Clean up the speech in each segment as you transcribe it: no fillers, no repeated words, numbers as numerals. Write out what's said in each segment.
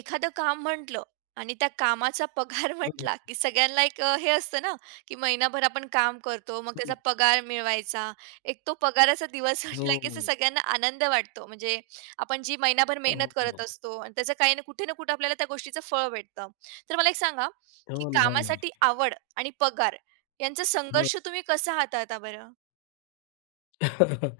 एखादं काम म्हटलं आणि त्या कामाचा पगार हं, हं. म्हटला, की सगळ्यांना एक हे असतं ना, की महिनाभर आपण काम करतो, मग हो त्याचा ना. पगार मिळवायचा. एक तो पगाराचा दिवस हो, म्हटला, हो, की असं हो. सगळ्यांना आनंद वाटतो. म्हणजे आपण जी महिनाभर मेहनत हो करत असतो आणि त्याचं काही ना कुठे ना कुठे आपल्याला त्या गोष्टीचं फळ भेटतं. तर मला एक सांगा, ना, की हो ना. कामासाठी आवड आणि पगार यांचा हो. संघर्ष तुम्ही कसा हाताळता बरं?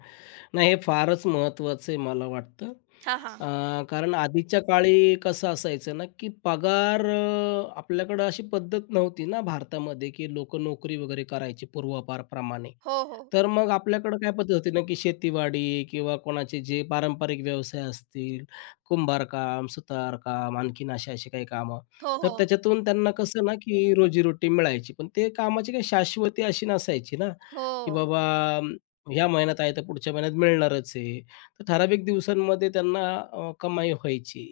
नाही हे फारच महत्वाचं आहे मला वाटतं. हां, हां. अ, कारण आधीच्या काळी कसं असायचं ना, की पगार आपल्याकडं अशी पद्धत नव्हती ना भारतामध्ये, की लोकं नोकरी वगैरे करायची पूर्वापारप्रमाणे. हो, हो. तर मग आपल्याकडं काय पद्धत होती ना, की शेतीवाडी किंवा कोणाचे जे पारंपरिक व्यवसाय असतील, कुंभारकाम, सुतारकाम, आणखीन अशी-अशी काही कामं. हो, तर हो. त्याच्यातून त्यांना कसं ना, की रोजीरोटी मिळायची. पण ते कामाची काही शाश्वती अशी नसायची ना, की हो. बाबा अं, ह्या महिन्यात आहे तर पुढच्या महिन्यात मिळणारच आहे. तर ठराविक दिवसांमध्ये त्यांना कमाई व्हायची.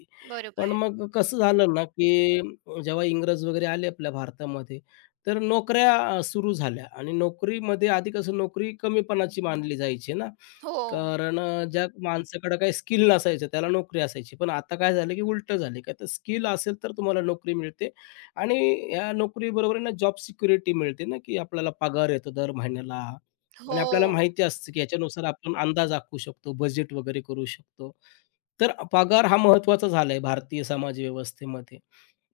पण बरोबर. मग कसं झालं ना, की जेव्हा इंग्रज वगैरे आले आपल्या भारतामध्ये, तर नोकऱ्या सुरू झाल्या आणि नोकरीमध्ये आधी कसं नोकरी कमीपणाची मानली जायची ना, हो. कारण ज्या माणसाकडे काही स्किल नसायचं त्याला नोकरी असायची. पण आता काय झालं, की उलटं झालं, की आता स्किल असेल तर तुम्हाला नोकरी मिळते आणि या नोकरीबरोबर आहे ना जॉब सिक्युरिटी मिळते ना, की आपल्याला पगार येतो दर महिन्याला आणि हो. आपल्याला माहिती असतं, की याच्यानुसार आपण अंदाज आखू शकतो, बजेट वगैरे करू शकतो. तर पगार हा महत्त्वाचा झाला भारतीय समाज व्यवस्थेमध्ये.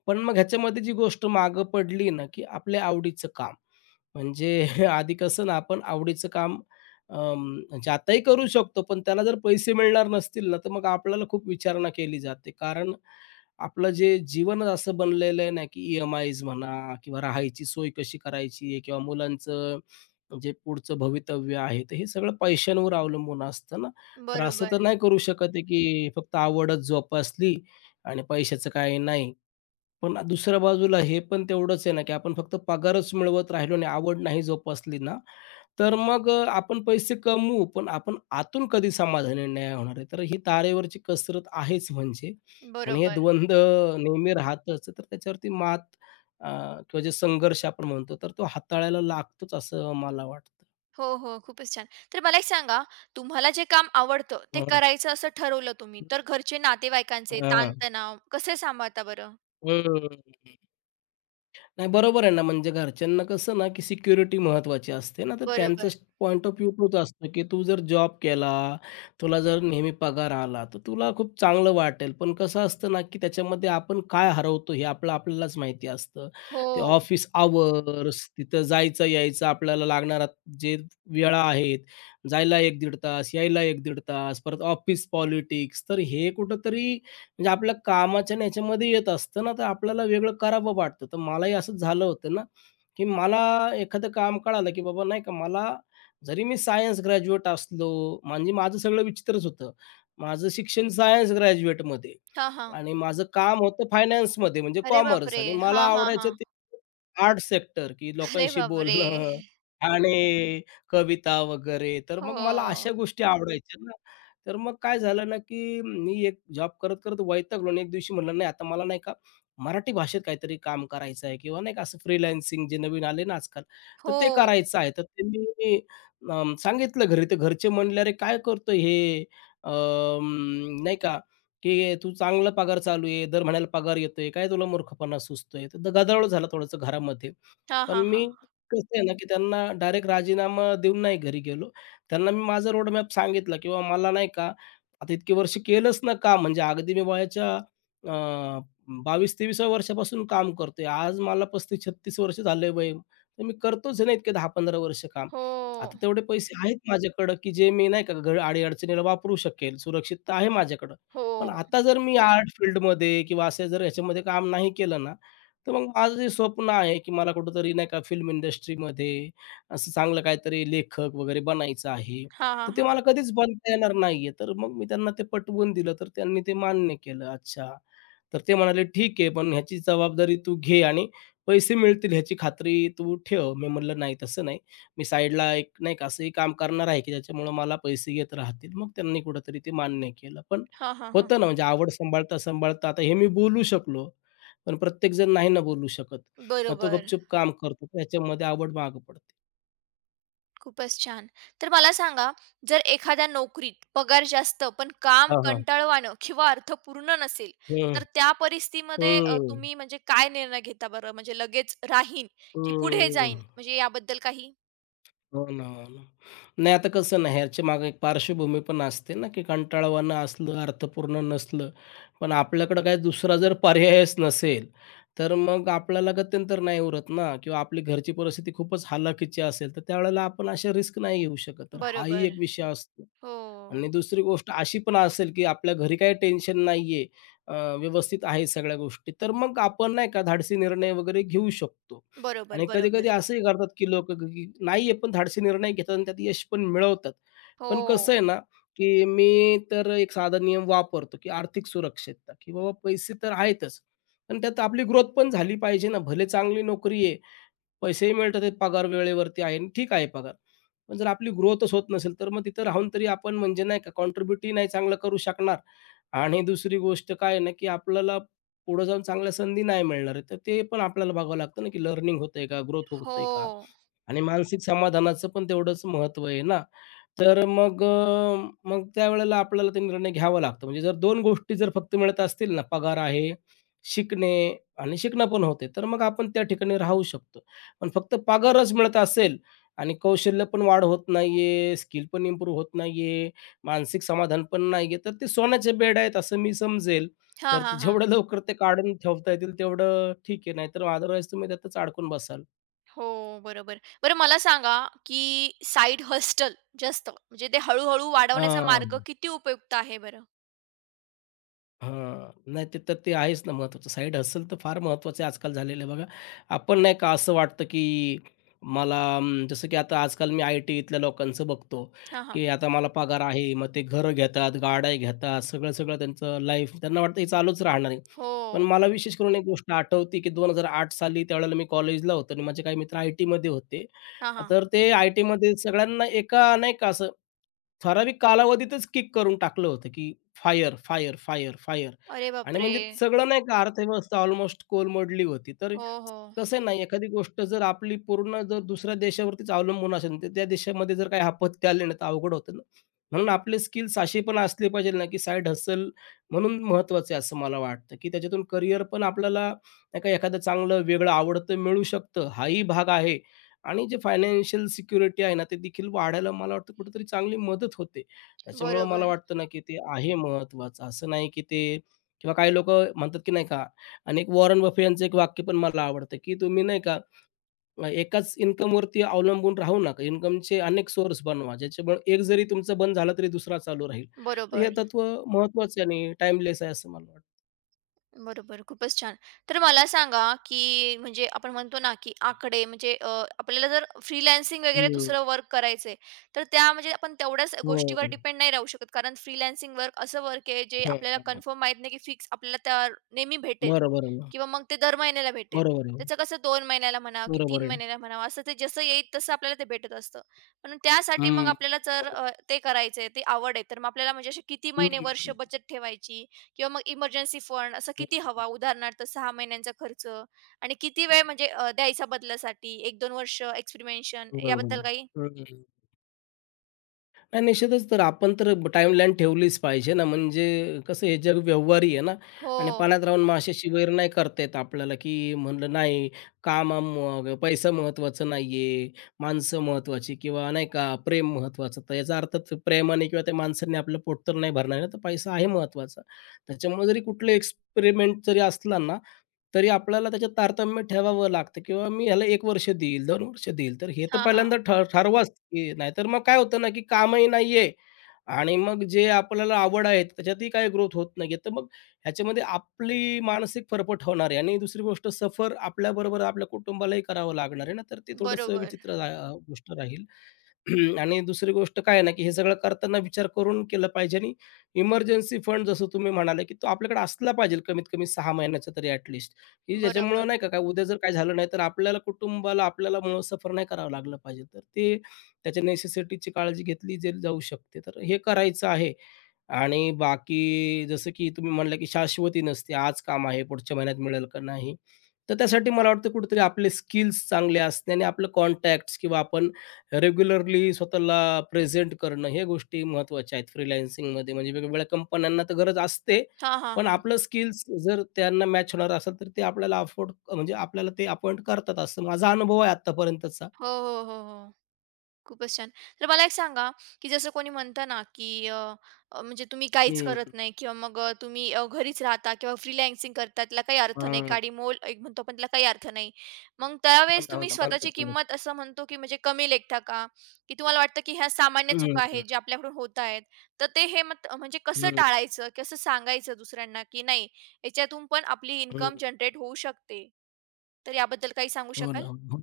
पण मग ह्याच्यामध्ये जी गोष्ट मागं पडली ना, की आपल्या आवडीचं काम. म्हणजे आधी कसं ना, आपण आवडीचं काम अं, म्हणजे आताही करू शकतो, पण त्याला जर पैसे मिळणार नसतील ना, तर मग आपल्याला खूप विचारणा केली जाते. कारण आपलं जे जीवनच असं बनलेलं आहे ना, की ई-एम-आयज म्हणा किंवा राहायची सोय कशी करायची किंवा मुलांचं जे पुढचं भवितव्य आहे, तर हे सगळं पैशांवर अवलंबून असतं ना. तर असं बरोबर. तर नाही करू शकत आहे, की फक्त आवडच जोपासली आणि पैशाचं काही नाही. पण दुसऱ्या बाजूला हे पण तेवढंच आहे ना, की आपण फक्त पगारच मिळवत राहिलो आणि आवड नाही जोपासली ना, तर मग आपण पैसे कमवू, पण आपण आतून कधी समाधानी नाही होणार आहे. तर ही तारेवरची कसरत आहेच म्हणजे. आणि हे बरोबर. द्वंद्व नेहमी राहतच. तर त्याच्यावरती मात अ, किंवा जे संघर्ष आपण म्हणतो, तर तो हाताळायला लागतोच असं मला वाटतं. हो, हो. खूपच छान. तर मला एक सांगा, तुम्हाला जे काम आवडतं ते हं. करायचं असं ठरवलं तुम्ही, तर घरचे नातेवाईकांचे हां. ताणतणाव कसे सांभाळता बरं? हं. नाही बरोबर आहे ना, म्हणजे घरच्यांना कसं ना, की सिक्युरिटी महत्त्वाची असते ना, तर बरोबर. त्यांचंच पॉइंट ऑफ व्ह्यू तोच असतो, की तू जर जॉब केला, तुला जर नेहमी पगार आला, तर तुला खूप चांगलं वाटेल. पण कसं असतं ना, की त्याच्यामध्ये आपण काय हरवतो हे आपलं आपल्यालाच माहिती असतं. हो. ते ऑफिस अवर्स, तिथं जायचं-यायचं, आपल्याला लागणारा जे वेळा आहेत, जायला 1 दीड तास, यायला 1 दीड तास, परत ऑफिस पॉलिटिक्स, तर हे कुठेतरी म्हणजे आपल्या कामाच्या ह्याच्यामध्ये येत असतं ना, तर आपल्याला वेगळं करावं वाटतं. तर मलाही असंच झालं होतं ना, की मला एखादं काम कळालं, की बाबा नाही का मला जरी मी सायन्स ग्रॅज्युएट असलो, म्हणजे माझं सगळं विचित्रच होतं. माझं शिक्षण सायन्स ग्रॅज्युएटमध्ये हां, हां. आणि माझं काम होतं फायनान्समध्ये म्हणजे अरे कॉमर्स बापरे! आणि मला हां, हां, आवडायचं हां. ते आर्ट सेक्टर, की अरे लोकांशी बापरे! बोलणं, गाणे, कविता वगैरे. तर हो. मग मला अशा गोष्टी आवडायच्या ना. तर मग काय झालं ना, की मी एक जॉब करत, करत वैतागलो आणि एक दिवशी म्हणलं, "नाही, आता मला नाही का मराठी भाषेत काहीतरी काम करायचं आहे किंवा नाही का असं फ्रीलान्सिंग जे नवीन आले ना आजकाल, तर ते हो. करायचं आहे." तर ते मी सांगितलं घरी. तर घरचे म्हणले, "अरे, काय करतोय हे? अं, नाही का की तू चांगला पगार चालू आहे, दर महिन्याला पगार येतोय, काय तुला मूर्खपणा सुचतोय?" तर गदारोळ झाला थोडंसं घरामध्ये. हां, पण हां, मी हां. कसं आहे ना, की त्यांना डायरेक्ट राजीनामा देऊन नाही घरी गेलो. त्यांना मी माझा रोडमॅप सांगितला किंवा मला नाही का, आता इतकी वर्ष केलंच ना काम म्हणजे अगदी मी वयाच्या अ, 22-23व्या वर्षापासून काम करतोय. आज मला 35-36 वर्ष झाले वय. तर मी करतोच आहे ना इतके 10-15 वर्ष काम. हो. आता तेवढे पैसे आहेत माझ्याकडं, की जे मी नाही का, घर अडी-अडचणीला वापरू शकेल. सुरक्षितता आहे माझ्याकडं. हो. पण आता जर मी आर्ट फील्डमध्ये किंवा असे जर ह्याच्यामध्ये काम नाही केलं ना, तर मग माझं जे स्वप्न आहे, की मला कुठेतरी नाही का फिल्म इंडस्ट्रीमध्ये असं चांगलं काहीतरी लेखक वगैरे बनायचं आहे, हां, हां, तर ते हां. मला कधीच बनता येणार नाहीये. तर मग मी त्यांना ते पटवून दिलं, तर त्यांनी ते मान्य केलं. अच्छा. तर ते म्हणाले, "ठीक आहे, पण ह्याची जबाबदारी तू घे आणि पैसे मिळतील ह्याची खात्री तू ठेव." मी म्हटलं, "नाही, तसं नाही. मी साईडला एक नाही का असंही काम करणार आहे, की ज्याच्यामुळं मला पैसे येत राहतील." मग त्यांनी कुठेतरी ते मान्य केलं. पण हां, हां, हां. होतं ना, म्हणजे आवड सांभाळता-सांभाळता आता हे मी बोलू शकलो, पण प्रत्येकजण नाही ना बोलू शकत. मग तो बरोबर. गपचूप काम करतो. त्याच्यामध्ये आवड मागे पडते. खूपच छान. तर मला सांगा, जर एखाद्या नोकरीत पगार जास्त, पण काम हां, हां. कंटाळवाणं किंवा अर्थपूर्ण नसेल, हं, तर त्या परिस्थितीमध्ये हं, तुम्ही म्हणजे काय निर्णय घेता बरं? म्हणजे लगेच राहीन, की पुढे हं. जाईन? म्हणजे याबद्दल काही? हो ना, हो ना. नाही आता कसं ना, ह्याच्या मागे एक पार्श्वभूमी पण असते ना, की कंटाळवाणं असलं, अर्थपूर्ण नसलं, पण आपल्याकडे काही दुसरा जर पर्यायच नसेल, तर मग आपल्याला गत्यंतर नाही उरत ना किंवा आपली घरची परिस्थिती खूपच हलाखीची असेल, तर त्यावेळेला आपण अशा रिस्क नाही घेऊ शकत. तर हाही बरोबर. एक विषय असतो. हो. आणि दुसरी गोष्ट अशी पण असेल, की आपल्या घरी काही टेन्शन नाहीये, अ, व्यवस्थित आहे सगळ्या गोष्टी, तर मग आपण नाही का धाडसी निर्णय वगैरे घेऊ शकतो. बरोबर, आणि कधी-कधी बरोबर. असंही करतात, की लोकं की नाहीये पण धाडसी निर्णय घेतात आणि त्यात यश पण मिळवतात. पण कसं हो, आहे ना, की मी तर एक साधा नियम वापरतो, की आर्थिक सुरक्षितता, की बाबा पैसे तर आहेतच, पण त्यात आपली ग्रोथ पण झाली पाहिजे ना. भले चांगली नोकरी आहे, पैसेही मिळतात आहेत, पगार वेळेवरती आहे आणि ठीक आहे पगार. पण जर आपली ग्रोथच होत नसेल, तर मग तिथं राहून तरी आपण म्हणजे नाही का कॉन्ट्रिब्यूटही नाही चांगलं करू शकणार आणि दुसरी गोष्ट काय आहे ना, की आपल्याला पुढे जाऊन चांगल्या संधी नाही मिळणार आहे. तर ते पण आपल्याला बघावं लागतं ना, की लर्निंग होतंय का? ग्रोथ होतंय हो. का? आणि मानसिक समाधानाचं पण तेवढंच महत्त्व आहे ना. तर मग त्यावेळेला आपल्याला ते निर्णय घ्यावा लागतो. म्हणजे जर दोन गोष्टी जर फक्त मिळत असतील ना, पगार आहे, शिकणे आणि शिकणं पण होते, तर मग आपण त्या ठिकाणी राहू शकतो. पण फक्त पगारच मिळत असेल आणि कौशल्य पण वाढ होत नाहीये, स्किल पण इम्प्रूव्ह होत नाहीये, मानसिक समाधान पण नाहीये, तर ते सोन्याचे बेड्या आहेत असं मी समजेल. हां, तर ते हां, हां. जेवढं लवकर ते काढून ठेवता येतील तेवढं ठीक आहे, नाहीतर अदरवाईज तुम्ही त्यातच अडकून बसाल. हो, बरोबर. बरं मला सांगा, की साइड हस्टल जास्त म्हणजे ते हळू वाढवण्याचा हां. मार्ग किती उपयुक्त आहे बरं? हां. नाही ते तर ते आहेच ना महत्त्वाचं. साइड हसल तर फार महत्त्वाचं आहे आजकाल झालेलं आहे बघा. आपण नाही का असं वाटतं, की मला जसं की आता आजकाल मी आय-टीतल्या लोकांचं बघतो, हां, हां. की आता मला पगार आहे. मग ते घरं घेतात, गाड्या घेतात, सगळं-सगळं त्यांचं लाईफ त्यांना वाटतं हे चालूच राहणार आहे. हो. पण मला विशेष करून एक गोष्ट आठवते, की 2008 साली त्यावेळेला मी कॉलेजला होतो आणि माझे काही मित्र आय-टीमध्ये होते. हां, हां. तर ते आय-टीमध्ये सगळ्यांना एका नाही का असं ठराविक कालावधीतच किक करून टाकलं होतं, की फायर, फायर, फायर, फायर. अरे आणि बापरे! म्हणजे सगळं नाही का अर्थव्यवस्था ऑलमोस्ट कोलमडली होती. तर हो, हो. कसं आहे एखादी गोष्ट जर आपली पूर्ण जर दुसऱ्या देशावरतीच अवलंबून असेल, तर त्या देशामध्ये जर काही आपत्ती आली ना, तर अवघड होतं ना. म्हणून आपले स्किल्स असे पण असले पाहिजे ना, की साइड हसल म्हणून महत्त्वाचे आहे असं मला वाटतं, की त्याच्यातून करिअर पण आपल्याला नाही का एखादं चांगलं वेगळं आवडतं मिळू शकतं, हाही भाग आहे. आणि जे फायनान्शियल सिक्युरिटी आहे ना, ते देखील वाढायला मला वाटतं कुठेतरी चांगली मदत होते. त्याच्यामुळं मला बरोबर, वाटतं ना, की ते आहे महत्त्वाचं. असं नाही की ते किंवा काही लोकं म्हणतात, की नाही का आणि एक वॉरन बफे यांचं एक वाक्य पण मला आवडतं, की तुम्ही नाही का एकाच इन्कमवरती अवलंबून राहू नका. इन्कमचे अनेक सोर्स बनवा. ज्याच्यामुळे एक जरी तुमचा बंद झाला तरी दुसरा चालू राहील. तर हे बरोबर. तत्व महत्त्वाचं आहे आणि टाईमलेस आहे असं मला वाटतं. बरोबर, खूपच छान. तर मला सांगा, की म्हणजे आपण म्हणतो ना, की आकडे म्हणजे आपल्याला जर फ्रीलान्सिंग वगैरे हं. दुसरं वर्क करायचंय, तर त्या म्हणजे आपण तेवढ्याच हो, गोष्टीवर हो. डिपेंड नाही राहू शकत. कारण फ्रीलान्सिंग वर्क असं वर्क आहे, जे आपल्याला हं, कन्फर्म माहीत नाही, की फिक्स आपल्याला त्या नेहमी भेटेल बरोबर आहे ना. किंवा मग ते दर महिन्याला भेटेल. बरोबर आहे. त्याचं कसं 2 महिन्याला म्हणा, की 3 बरोबर आहे. महिन्याला म्हणा, असं ते जसं येईल तसं आपल्याला ते भेटत असतं. पण त्यासाठी मग हं. आपल्याला जर ते करायचंय, ते आवड आहे, तर मग आपल्याला म्हणजे असे किती हं, महिने, वर्ष हं. बचत ठेवायची किंवा मग इमर्जन्सी फंड असं किती हवा उदाहरणार्थ 6 महिन्यांचा खर्च आणि किती वेळ म्हणजे द्यायचा बदलासाठी 1-2 वर्ष एक्सपेरिमेंशन बरोबर याबद्दल काही? आहे. हं. नाही, निश्चितच. तर आपण तर टाईमलाईन ठेवलीच पाहिजे ना, म्हणजे कसं हे जग व्यवहारी आहे ना हो. आणि पाण्यात राहून माशाशी वैर नाही करता येत आपल्याला, की म्हणलं नाही काम पैसा महत्त्वाचं नाहीये, माणसं महत्त्वाची किंवा नाही का प्रेम महत्त्वाचं. तर याचा अर्थ ते प्रेमाने किंवा त्या माणसाने आपलं पोट तर नाही भरणार ना, तर पैसा आहे महत्त्वाचा. त्याच्यामुळे जरी कुठलं एक्सपेरिमेंट जरी असला ना, तरी आपल्याला त्याच्यात तारतम्य ठेवावं लागतं किंवा मी ह्याला 1 वर्ष देईल, 2 वर्ष देईल. तर हे तर हां, पहिल्यांदा हां. ठरवाच की नाहीतर मग काय होतं ना, की कामही नाहीये आणि मग जे आपल्याला आवड आहे त्याच्यातही काही ग्रोथ होत नाहीये, तर मग ह्याच्यामध्ये आपली मानसिक फरफट होणार आहे आणि दुसरी गोष्ट सफर आपल्याबरोबर आपल्या कुटुंबालाही करावं लागणार आहे ना, तर ते थोडंसं बरोबर, विचित्र गोष्ट राहील. आणि दुसरी गोष्ट काय आहे ना, की हे सगळं करताना विचार करून केलं पाहिजे आणि इमर्जन्सी फंड जसं तुम्ही म्हणाले, की तो आपल्याकडे असला पाहिजे कमीत कमी 6 महिन्याचा तरी ॲटलीस्ट, की ज्याच्यामुळं बरोबर. नाही का, काय उद्या जर काय झालं नाही, तर आपल्याला कुटुंबाला आपल्याला मुळं सफर नाही करावं लागलं पाहिजे. तर ते त्याच्या नेसेसिटीची काळजी घेतली जे जाऊ शकते. तर हे करायचं आहे आणि बाकी जसं की तुम्ही म्हणला की शाश्वती नसते. आज काम आहे, पुढच्या महिन्यात मिळेल का नाही. तर त्यासाठी मला वाटतं कुठेतरी आपले स्किल्स चांगले असणे आणि आपलं कॉन्टॅक्ट्स किंवा आपण रेग्युलरली स्वतःला प्रेझेंट करणं, हे गोष्टी महत्त्वाच्या आहेत फ्रीलान्सिंगमध्ये. म्हणजे वेगवेगळ्या कंपन्यांना तर गरज असते, हां, हां, पण हां. आपलं स्किल्स जर त्यांना मॅच होणार असेल, तर ते आपल्याला अफोर्ड म्हणजे आपल्याला ते अपॉइंट करतात, असं माझा अनुभव आहे आत्तापर्यंतचा. हो, हो, हो, हो. खूपच छान. तर मला एक सांगा, की जसं कोणी म्हणतं ना, की अ, अ, म्हणजे तुम्ही काहीच हं. करत नाही किंवा मग तुम्ही घरीच राहता किंवा फ्रीलान्सिंग करता, त्याला काही अर्थ नाही, काडीमोल एक म्हणतो आपण त्याला काही अर्थ नाही. मग हो त्यावेळेस ना, हो तुम्ही ना. स्वतःची मालमत्ता. किंमत असं म्हणतो, की म्हणजे कमी लेखता का? की तुम्हाला वाटतं, की ह्या सामान्य हं, हं, चुका आहेत, हं, ज्या आपल्याकडून होत आहेत. तर ते हे मत म्हणजे कसं टाळायचं? कसं सांगायचं दुसऱ्यांना, की नाही याच्यातून पण आपली हं. इन्कम जनरेट होऊ शकते? तर याबद्दल काही सांगू हो ना. शकाल? हो.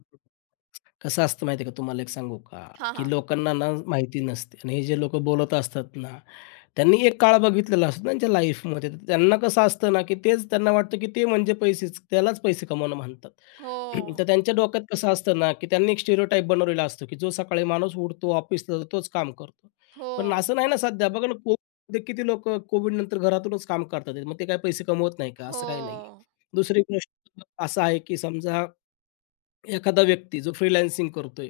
कसं असतं माहिती आहे का, तुम्हाला एक सांगू का, हां, की हां. लोकांना ना माहिती नसते आणि हे जे लोकं बोलत असतात ना, त्यांनी एक काळ बघितलेला असतो त्यांच्या लाईफमध्ये. तर त्यांना कसं असतं ना, की तेच त्यांना वाटतं, की ते म्हणजे पैसेच, त्यालाच पैसे कमावणं म्हणतात. हो, तर त्यांच्या डोक्यात कसं असतं ना, की त्यांनी एक स्टिरियोटाइप बनवलेला असतो, की जो सकाळी माणूस उठतो, ऑफिसला तोच काम करतो. हो. पण असं नाही ना सध्या बघा ना, कोविडमध्ये किती लोकं कोविडनंतर घरातूनच काम करतात मग ते काय पैसे कमवत नाही का? हो, असं काही नाहीये. दुसरी गोष्ट असं आहे, की समजा एखादा व्यक्ती जो फ्रीलान्सिंग करतोय,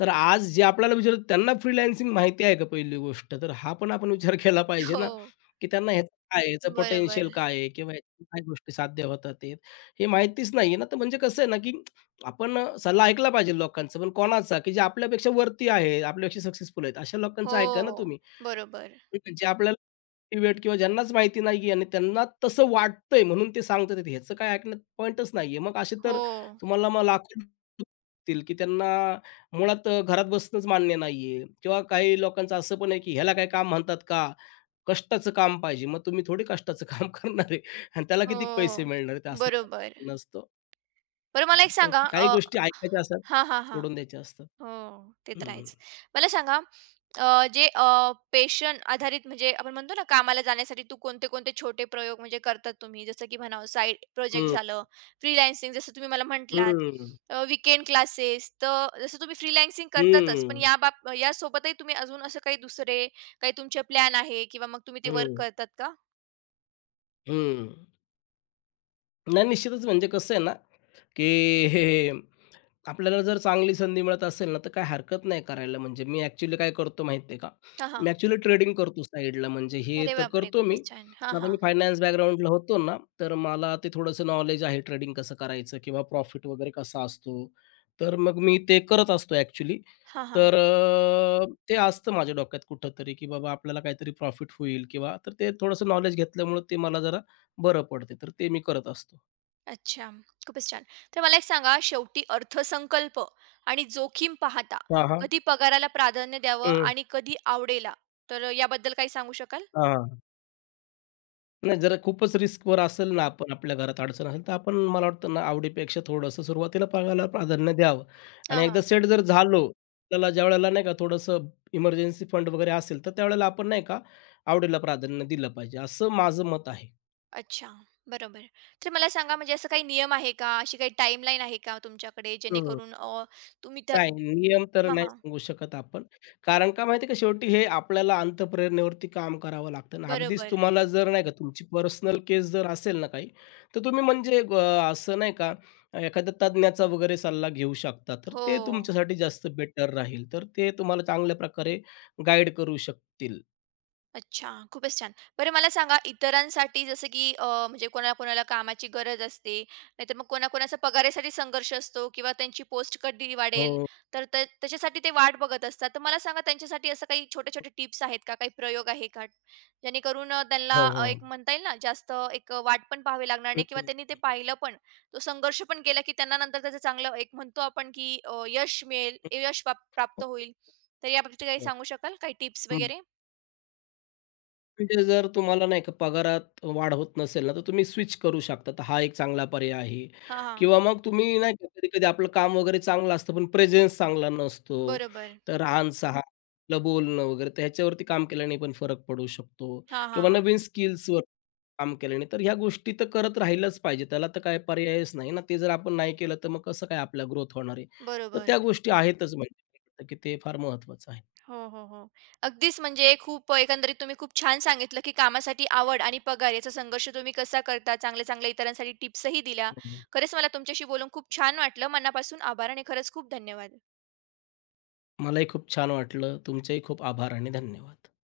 तर आज जे आपल्याला विचारतात त्यांना फ्रीलान्सिंग माहिती आहे का पहिली गोष्ट? तर हा पण आपण विचार केला पाहिजे ना, हो. की त्यांना ह्याचं काय आहे, याचं बरोबर. पोटेन्शियल काय आहे किंवा ह्याच्या काय गोष्टी साध्य होतात आहेत, हे माहितीच नाहीये ना. तर म्हणजे कसं आहे ना, की आपण सल्ला ऐकला पाहिजे लोकांचा, पण कोणाचा की जे आपल्यापेक्षा वरती आहे, आपल्यापेक्षा सक्सेसफुल आहेत, अशा लोकांचं ऐका ना हो, तुम्ही. बरोबर. म्हणजे आपल्याला मोटिव्हेट किंवा ज्यांनाच माहिती नाहीये आणि त्यांना तसं वाटतंय म्हणून ते सांगतात ते. ह्याचं काही ऐकण्यात पॉइंटच नाहीये. मग असे हो, तर तुम्हाला मग लाखो असतील, की त्यांना मुळात घरात बसणंच मान्य नाहीये किंवा काही लोकांचं असं पण आहे, की ह्याला काही काम म्हणतात का? कष्टाचं काम पाहिजे. मग तुम्ही थोडी कष्टाचं काम करणार आहे आणि त्याला किती पैसे हो. मिळणार आहेत? असं बरोबर. काही नसतं. बरं मला मला एक वाटतं, सांगा की अ काही गोष्टी ऐकायच्या असतात, हां, हां, हां. सोडून द्यायच्या असतात. हो, ते तर हं, आहेच. मला सांगा अ, जे अ, पेशन आधारित म्हणजे आपण म्हणतो ना कामाला जाण्यासाठी तू कोणते-कोणते छोटे प्रयोग म्हणजे करतात तुम्ही? जसं की म्हणा साइड प्रोजेक्ट हं, झालं, फ्रीलान्सिंग जसं तुम्ही मला म्हटलात, हं, अ, क्लासेस तर जसं तुम्ही फ्रीलान्सिंग करतातच, हं, पण या बाब यासोबतही तुम्ही अजून असं काही दुसरे काही तुमचे प्लॅन आहे किंवा मग तुम्ही ते वर्क हं, करतात का? हं. नाही, निश्चितच. म्हणजे कसं आहे ना, की हे आपल्याला जर चांगली संधी मिळत असेल ना, तर काही हरकत नाही करायला. म्हणजे मी ॲक्चुअली काय करतो माहिती आहे का? हां, हां. मी ॲक्चुअली ट्रेडिंग करतो साईडला. म्हणजे हे अरे तर बापरे! करतो मी. खूपच छान. हां, पण आता हां. मी फायनान्स बॅकग्राऊंडला होतो ना, तर मला ते थोडंसं नॉलेज आहे ट्रेडिंग कसं करायचं किंवा प्रॉफिट वगैरे कसा असतो. तर मग मी ते करत असतो ॲक्चुअली. हां, हां. तर ते असतं माझ्या डोक्यात कुठेतरी, की बाबा आपल्याला काहीतरी प्रॉफिट होईल किंवा तर ते थोडंसं नॉलेज घेतल्यामुळे ते मला जरा बरं पडते. तर ते मी करत असतो. अच्छा. खूपच छान. तर मला एक सांगा शेवटी अर्थसंकल्प आणि जोखीम पाहता हां, हां. कधी पगाराला प्राधान्य द्यावं हं. आणि कधी आवडेला, तर याबद्दल काही सांगू शकाल? हां, हां. नाही जरा खूपच रिस्कवर असेल ना आपण आपल्या घरात अडचण असेल, तर आपण मला वाटतं ना आवडीपेक्षा थोडंसं सुरुवातीला बघायला प्राधान्य द्यावं आणि हां, एकदा हां. सेट जर झालो, आपल्याला ज्यावेळेला नाही का थोडंसं इमर्जन्सी फंड वगैरे असेल, तर त्यावेळेला आपण नाही का आवडीला प्राधान्य दिलं पाहिजे, असं माझं मत आहे. अच्छा. बरोबर. तर मला सांगा म्हणजे असं काही नियम आहे का? अशी काही टाईमलाईन आहे का तुमच्याकडे हं. जेणेकरून तुम्ही त्या नाही, नियम तर हां, नाही हां. सांगू शकत आपण. कारण का माहिती का, शेवटी हे आपल्याला अंतःप्रेरणेवरती काम करावं लागतं ना. अगदीच बरोबर. तुम्हाला जर नाही का तुमची पर्सनल केस जर असेल ना काही, तर तुम्ही म्हणजे असं नाही का एखाद्या तज्ञाचा वगैरे सल्ला घेऊ शकता. तर हो. ते तुमच्यासाठी जास्त बेटर राहील. तर ते तुम्हाला चांगल्या प्रकारे गाईड करू शकतील. अच्छा, खूपच छान. बरं मला सांगा इतरांसाठी जसं की म्हणजे कोणाला-कोणाला कामाची गरज असते, नाहीतर मग कोणा-कोणाचा पगारासाठी संघर्ष असतो किंवा त्यांची पोस्ट कधी वाढेल, हो. तर त्या त्याच्यासाठी ते वाट बघत असतात. तर मला सांगा त्यांच्यासाठी असं काही छोटे-छोटे टिप्स आहेत का? काही प्रयोग आहे का? जेणेकरून हो, त्यांना हो. एक म्हणता येईल ना जास्त एक वाट पण पाहावी लागणार हं, नाही किंवा हं. त्यांनी ते पाहिलं पण, तो संघर्ष पण केला की त्यांना नंतर त्याचं चांगलं एक म्हणतो आपण की यश मिळेल, हं, प्राप्त होईल. तर याबाबतीत काही सांगू शकाल? काही टिप्स वगैरे? म्हणजे जर तुम्हाला नाही का पगारात वाढ होत नसेल ना, तर तुम्ही स्विच करू शकता. तर हा एक चांगला पर्याय आहे हां, हां. किंवा मग तुम्ही नाही का कधी-कधी आपलं काम वगैरे चांगलं असतं, पण प्रेझेन्स चांगला नसतो. बरोबर. तर राहणसहान, आपलं बोलणं वगैरे तर ह्याच्यावरती काम केल्याने पण फरक पडू शकतो हां, हां, किंवा हां. नवीन स्किल्सवर काम केल्याने. तर ह्या गोष्टी तर करत राहिलंच पाहिजे. त्याला तर काही पर्यायच नाही ना. ते जर आपण नाही केलं, तर मग कसं काय आपला ग्रोथ होणार आहे. तर बरोबर. त्या गोष्टी आहेतच म्हणजे की ते फार महत्त्वाचं आहे. हो, हो, हो. अगदीच म्हणजे खूप एकंदरीत तुम्ही खूप छान सांगितलं, की कामासाठी आवड आणि पगार याचा संघर्ष तुम्ही कसा करता. चांगल्या-चांगल्या इतरांसाठी टिप्सही दिल्या. हं, खरंच मला तुमच्याशी बोलून खूप छान वाटलं. मनापासून आभार आणि खरंच खूप धन्यवाद. मलाही खूप छान वाटलं. तुमचेही खूप आभार आणि धन्यवाद.